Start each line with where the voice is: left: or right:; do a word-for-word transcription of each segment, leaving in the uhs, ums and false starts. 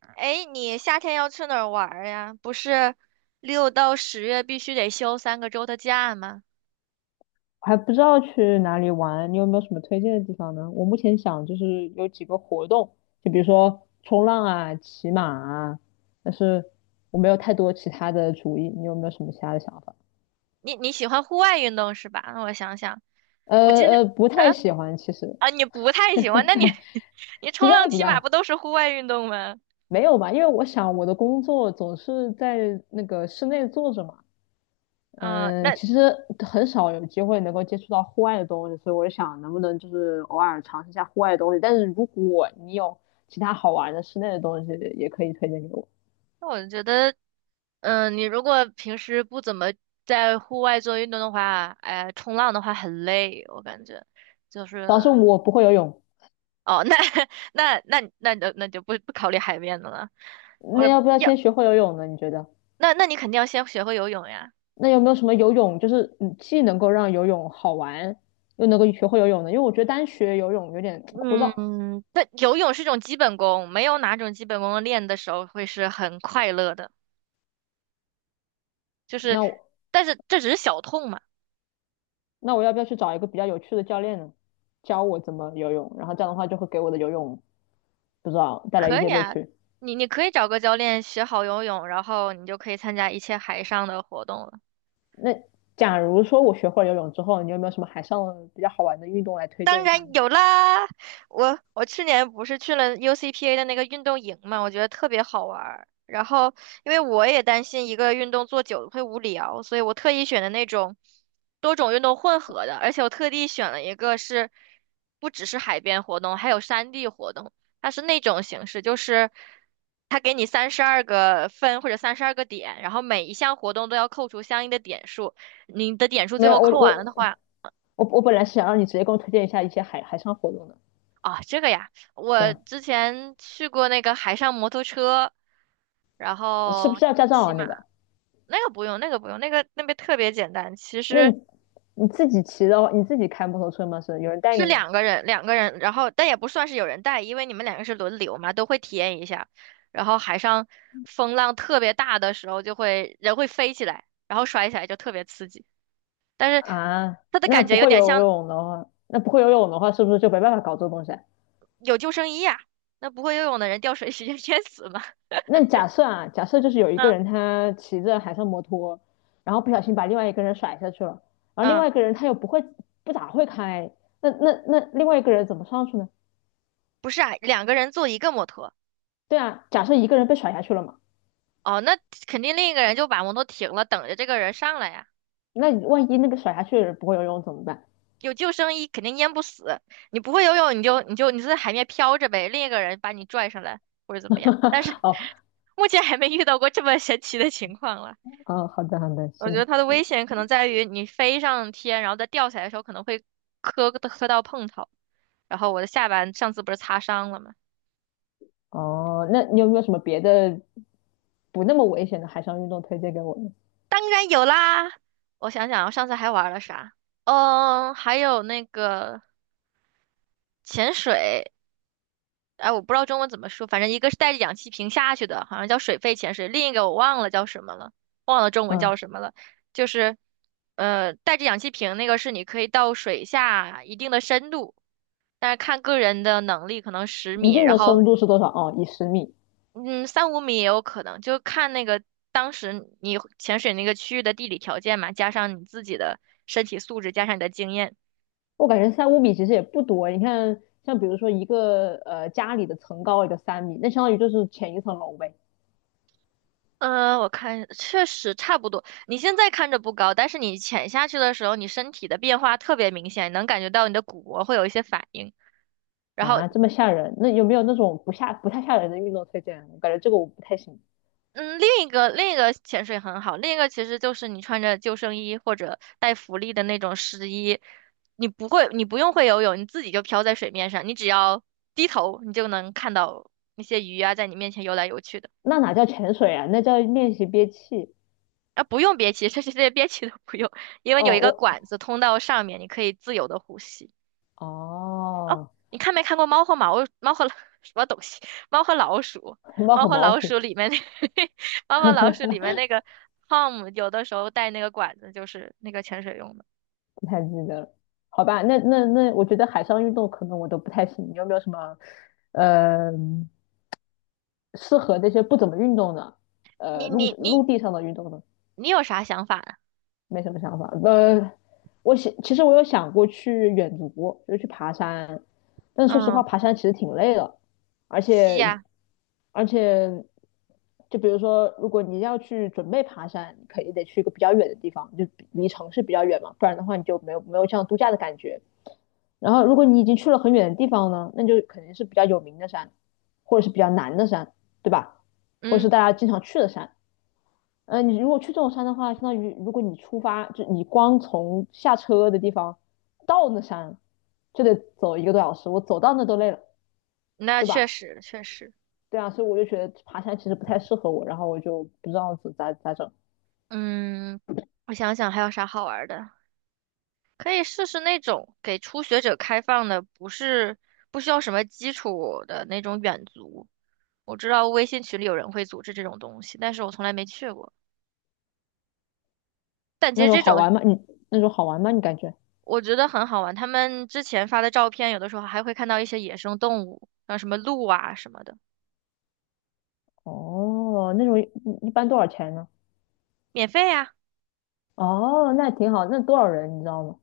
right: 哎，你夏天要去哪儿玩儿呀？不是六到十月必须得休三个周的假吗？
left: 还不知道去哪里玩，你有没有什么推荐的地方呢？我目前想就是有几个活动，就比如说冲浪啊、骑马啊，但是我没有太多其他的主意，你有没有什么其他的想法？
right: 你你喜欢户外运动是吧？那我想想，
left: 呃
right: 我其实，
left: 呃，不太
right: 嗯
left: 喜欢，其实
right: 啊，你不太喜欢，那你 你
left: 是这
right: 冲浪、
left: 样子
right: 骑
left: 的
right: 马
left: 啊。
right: 不都是户外运动吗？
left: 没有吧？因为我想我的工作总是在那个室内坐着嘛，
right: 嗯、
left: 嗯，
right: 那
left: 其实很少有机会能够接触到户外的东西，所以我就想能不能就是偶尔尝试一下户外的东西。但是如果你有其他好玩的室内的东西，也可以推荐给我。
right: 那我觉得，嗯、你如果平时不怎么在户外做运动的话，哎，冲浪的话很累，我感觉就
left: 主要是
right: 是，
left: 我不会游泳，
right: 哦，那 那那那那那就不不考虑海边的了。我
left: 那要不要先学会游泳呢？你觉得？
right: 那那你肯定要先学会游泳呀。
left: 那有没有什么游泳，就是嗯既能够让游泳好玩，又能够学会游泳呢？因为我觉得单学游泳有点枯燥。
right: 嗯，那游泳是一种基本功，没有哪种基本功练的时候会是很快乐的。就是，
left: 那我
right: 但是这只是小痛嘛，
left: 那我要不要去找一个比较有趣的教练呢，教我怎么游泳？然后这样的话就会给我的游泳不知道带来一
right: 可
left: 些
right: 以
left: 乐
right: 啊。
left: 趣。
right: 你你可以找个教练学好游泳，然后你就可以参加一切海上的活动了。
left: 那假如说我学会了游泳之后，你有没有什么海上比较好玩的运动来推
right: 当
left: 荐一下
right: 然
left: 呢？
right: 有啦，我我去年不是去了 U C P A 的那个运动营嘛，我觉得特别好玩儿。然后，因为我也担心一个运动做久了会无聊，所以我特意选的那种多种运动混合的，而且我特地选了一个是不只是海边活动，还有山地活动。它是那种形式，就是它给你三十二个分或者三十二个点，然后每一项活动都要扣除相应的点数，你的点数最
left: 没
right: 后
left: 有，我
right: 扣完了的
left: 我
right: 话。
left: 我我本来是想让你直接给我推荐一下一些海海上活动的。
right: 啊，这个呀，
left: 对
right: 我
left: 啊。
right: 之前去过那个海上摩托车，然
left: 是不
right: 后
left: 是要驾照
right: 骑
left: 啊？那个，
right: 马，那个不用，那个不用，那个那边特别简单，其
left: 那
right: 实
left: 你你自己骑的话，你自己开摩托车吗？是有人带
right: 是
left: 你吗？
right: 两个人，两个人，然后但也不算是有人带，因为你们两个是轮流嘛，都会体验一下。然后海上风浪特别大的时候，就会人会飞起来，然后摔起来就特别刺激，但是
left: 啊，
right: 它的
left: 那
right: 感
left: 不
right: 觉有
left: 会
right: 点
left: 游
right: 像
left: 泳的话，那不会游泳的话，是不是就没办法搞这个东西啊？
right: 有救生衣呀、那不会游泳的人掉水直接淹死嘛。
left: 那假设啊，假设 就是有一个
right: 嗯
left: 人他骑着海上摩托，然后不小心把另外一个人甩下去了，然后另
right: 嗯，
left: 外一个人他又不会不咋会开，那那那另外一个人怎么上去呢？
right: 不是啊，两个人坐一个摩托。
left: 对啊，假设一个人被甩下去了嘛，
right: 哦，那肯定另一个人就把摩托停了，等着这个人上来呀。
left: 那万一那个甩下去的人不会游泳怎么办？
right: 有救生衣肯定淹不死，你不会游泳你就你就你就在海面漂着呗，另一个人把你拽上来或者怎么样。但是
left: 哦。
right: 目前还没遇到过这么神奇的情况了。
left: 哦，好的好的，
right: 我觉
left: 行。
right: 得它的危险可能在于你飞上天，然后再掉下来的时候可能会磕磕到碰头。然后我的下巴上次不是擦伤了吗？
left: 哦，那你有没有什么别的不那么危险的海上运动推荐给我呢？
right: 当然有啦，我想想啊，我上次还玩了啥？嗯，还有那个潜水。哎，我不知道中文怎么说，反正一个是带着氧气瓶下去的，好像叫水肺潜水，另一个我忘了叫什么了，忘了中文
left: 嗯，
right: 叫什么了。就是，呃，带着氧气瓶那个是你可以到水下一定的深度，但是看个人的能力，可能十
left: 一
right: 米，
left: 定
right: 然
left: 的
right: 后
left: 深度是多少？哦，以十米。
right: 嗯三五米也有可能，就看那个当时你潜水那个区域的地理条件嘛，加上你自己的身体素质，加上你的经验。
left: 我感觉三五米其实也不多。你看，像比如说一个呃家里的层高也就三米，那相当于就是浅一层楼呗。
right: 呃，我看确实差不多。你现在看着不高，但是你潜下去的时候，你身体的变化特别明显，能感觉到你的骨骼会有一些反应。然后，
left: 啊，这么吓人？那有没有那种不吓不太吓人的运动推荐？我感觉这个我不太行。
right: 嗯，另一个另一个潜水很好，另一个其实就是你穿着救生衣或者带浮力的那种湿衣，你不会，你不用会游泳，你自己就飘在水面上，你只要低头，你就能看到那些鱼啊在你面前游来游去的。
left: 那哪叫潜水啊？那叫练习憋气。
right: 啊，不用憋气，这这些憋气都不用，因为
left: 哦，
right: 有一个管
left: 我
right: 子通到上面，你可以自由的呼吸。
left: 哦，
right: 你看没看过《猫和毛猫和什么东西？猫和老鼠，
left: 红包
right: 猫
left: 和
right: 和
left: 毛
right: 老
left: 鼠
right: 鼠里面那 猫和老鼠里面那个 Tom 有的时候带那个管子，就是那个潜水用的。
left: 不太记得了。好吧，那那那，我觉得海上运动可能我都不太行。你有没有什么呃适合那些不怎么运动的呃
right: 你
left: 陆
right: 你你
left: 陆地上的运动呢？
right: 你有啥想法呢？
left: 没什么想法。呃，我想，其实我有想过去远足，就是去爬山，但是说实话，
right: 嗯，
left: 爬山其实挺累的，而
right: 吸
left: 且
right: 呀，
left: 而且，就比如说，如果你要去准备爬山，你可以得去一个比较远的地方，就比离城市比较远嘛，不然的话你就没有没有这样度假的感觉。然后，如果你已经去了很远的地方呢，那就肯定是比较有名的山，或者是比较难的山，对吧？或者是
right: 嗯，
left: 大家经常去的山。呃，你如果去这种山的话，相当于如果你出发，就你光从下车的地方到那山，就得走一个多小时，我走到那都累了，
right: 那
left: 对
right: 确
left: 吧？
right: 实确实，
left: 对啊，所以我就觉得爬山其实不太适合我，然后我就不知道咋咋整。
right: 嗯，我想想还有啥好玩儿的，可以试试那种给初学者开放的，不是不需要什么基础的那种远足。我知道微信群里有人会组织这种东西，但是我从来没去过。但其
left: 那
right: 实
left: 种
right: 这
left: 好
right: 种
left: 玩吗？你那种好玩吗？你感觉？
right: 我觉得很好玩，他们之前发的照片，有的时候还会看到一些野生动物，像什么鹿啊什么的，
left: 哦，那种一一般多少钱呢？
right: 免费呀、
left: 哦，那挺好，那多少人你知道吗？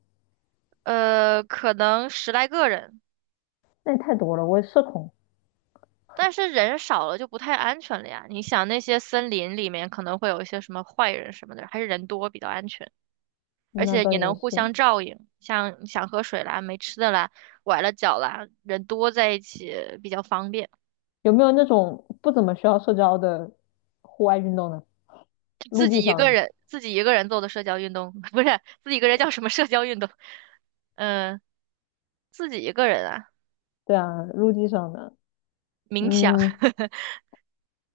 right: 呃，可能十来个人，
left: 那也太多了，我也社恐。
right: 但是人少了就不太安全了呀。你想那些森林里面可能会有一些什么坏人什么的，还是人多比较安全，而
left: 那
right: 且
left: 倒
right: 也
left: 也
right: 能互相
left: 是，
right: 照应。像想喝水啦、没吃的啦、崴了脚啦，人多在一起比较方便。
left: 有没有那种不怎么需要社交的户外运动呢？陆
right: 自
left: 地
right: 己一
left: 上
right: 个
left: 的？
right: 人自己一个人做的社交运动，不是自己一个人叫什么社交运动？嗯、自己一个人啊，
left: 对啊，陆地上的，
right: 冥想，
left: 嗯，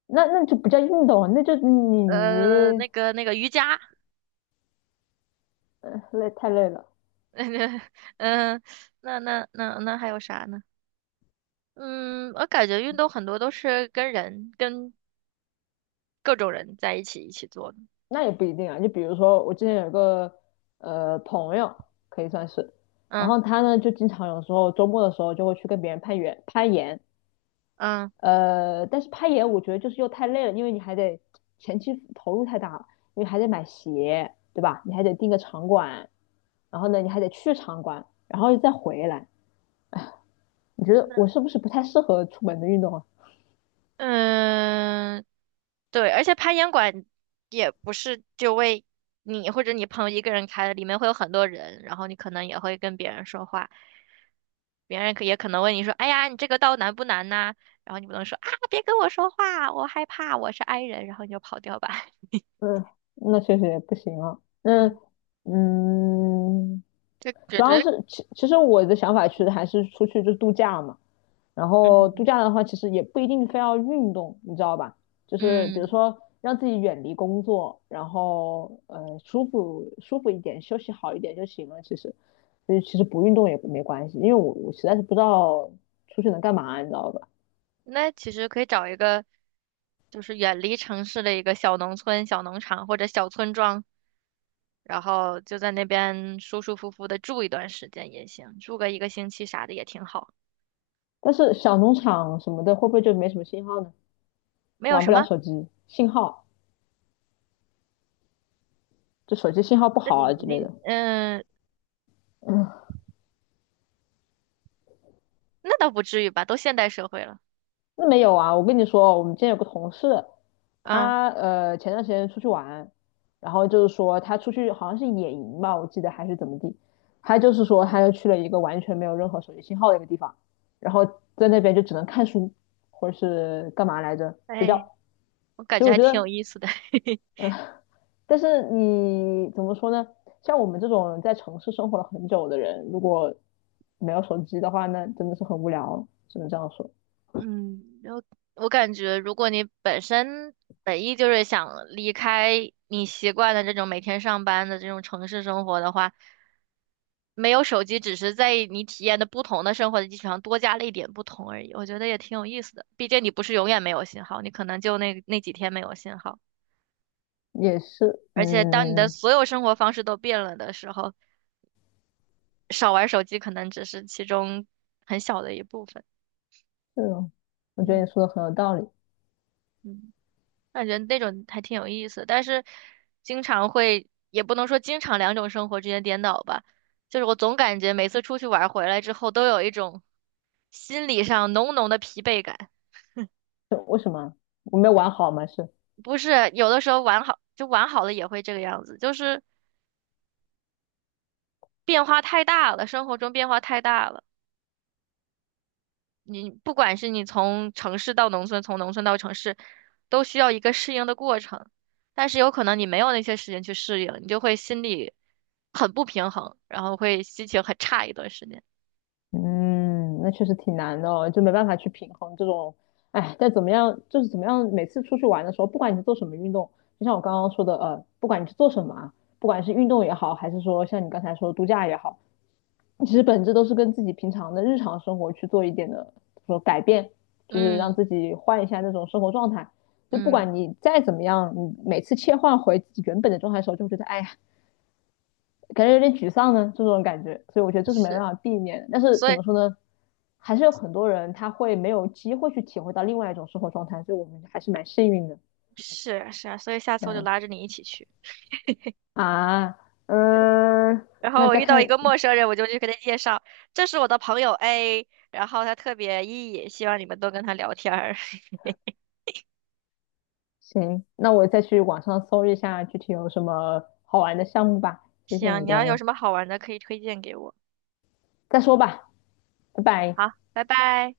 left: 那那就不叫运动啊，那就你
right: 呃，
left: 你
right: 那个那个瑜伽，
left: 累太累了。
right: 嗯、那那那那还有啥呢？嗯，我感觉运动很多都是跟人跟各种人在一起一起做的，
left: 那也不一定啊。就比如说我之前有一个呃朋友，可以算是，然
right: 嗯
left: 后他呢就经常有时候周末的时候就会去跟别人攀岩攀岩。
right: 嗯。
left: 呃，但是攀岩我觉得就是又太累了，因为你还得前期投入太大了，因为还得买鞋，对吧？你还得订个场馆，然后呢你还得去场馆，然后再回来，你觉得
right: 那
left: 我是不是不太适合出门的运动啊？
right: 嗯，对，而且攀岩馆也不是就为你或者你朋友一个人开的，里面会有很多人，然后你可能也会跟别人说话，别人可也可能问你说：“哎呀，你这个道难不难呐？”然后你不能说啊，别跟我说话，我害怕，我是 i 人，然后你就跑掉吧。
left: 嗯，那确实也不行啊。那
right: 嗯，
left: 嗯，
right: 这觉
left: 主要
right: 得
left: 是其其实我的想法其实还是出去就度假嘛。然后度
right: 嗯
left: 假的话，其实也不一定非要运动，你知道吧？就是比如
right: 嗯。
left: 说让自己远离工作，然后呃舒服舒服一点，休息好一点就行了。其实，所以其实不运动也没关系，因为我我实在是不知道出去能干嘛，你知道吧？
right: 那其实可以找一个，就是远离城市的一个小农村、小农场或者小村庄，然后就在那边舒舒服服的住一段时间也行，住个一个星期啥的也挺好，
left: 但是小农场什么的会不会就没什么信号呢？
right: 没有
left: 玩
right: 什
left: 不了
right: 么。
left: 手机，信号。就手机信号不
right: 那
left: 好
right: 你
left: 啊之类
right: 你
left: 的。
right: 嗯，
left: 嗯，
right: 那倒不至于吧，都现代社会了。
left: 那没有啊，我跟你说，我们之前有个同事，
right: 嗯，
left: 他呃前段时间出去玩，然后就是说他出去好像是野营吧，我记得还是怎么地，他就是说他又去了一个完全没有任何手机信号的一个地方，然后在那边就只能看书或者是干嘛来着睡
right: 哎，
left: 觉。
right: 我感
left: 所以
right: 觉
left: 我
right: 还
left: 觉
right: 挺
left: 得，
right: 有意思的。
left: 但是你怎么说呢？像我们这种在城市生活了很久的人，如果没有手机的话那真的是很无聊，只能这样说。
right: 嗯，然后我感觉，如果你本身本意就是想离开你习惯的这种每天上班的这种城市生活的话，没有手机，只是在你体验的不同的生活的基础上多加了一点不同而已。我觉得也挺有意思的，毕竟你不是永远没有信号，你可能就那那几天没有信号。
left: 也是，
right: 而且当你的
left: 嗯，
right: 所有生活方式都变了的时候，少玩手机可能只是其中很小的一部分。
left: 是哦，我觉得
right: 嗯
left: 你说的很有道理。
right: 嗯。感觉那种还挺有意思，但是经常会，也不能说经常两种生活之间颠倒吧，就是我总感觉每次出去玩儿回来之后，都有一种心理上浓浓的疲惫感。
left: 就为什么我没有玩好嘛？是，
right: 不是，有的时候玩好，就玩好了也会这个样子，就是变化太大了，生活中变化太大了。你不管是你从城市到农村，从农村到城市，都需要一个适应的过程。但是有可能你没有那些时间去适应，你就会心里很不平衡，然后会心情很差一段时间。
left: 嗯，那确实挺难的哦，就没办法去平衡这种。哎，但怎么样，就是怎么样，每次出去玩的时候，不管你是做什么运动，就像我刚刚说的，呃，不管你是做什么啊，不管是运动也好，还是说像你刚才说的度假也好，其实本质都是跟自己平常的日常生活去做一点的，说改变，就是让
right: 嗯
left: 自己换一下那种生活状态。就不
right: 嗯，
left: 管你再怎么样，你每次切换回自己原本的状态的时候，就会觉得哎呀，感觉有点沮丧呢，这种感觉。所以我觉得这是没办
right: 是，
left: 法避免的。但是
right: 所
left: 怎
right: 以
left: 么说呢，还是有很多人他会没有机会去体会到另外一种生活状态，所以我们还是蛮幸运的。
right: 是啊是啊，所以下
left: 这
right: 次我就
left: 样
right: 拉着你一起去。
left: 啊，嗯、呃
right: 然后
left: 那
right: 我
left: 再
right: 遇到一
left: 看
right: 个陌生人，我就去给他介绍，这是我的朋友 A，然后他特别 E，希望你们多跟他聊天儿。
left: 行，那我再去网上搜一下具体有什么好玩的项目吧。谢谢
right: 行，
left: 你
right: 你要有
left: 的，
right: 什么好玩的可以推荐给我。
left: 再说吧，拜拜。
right: 好，拜拜。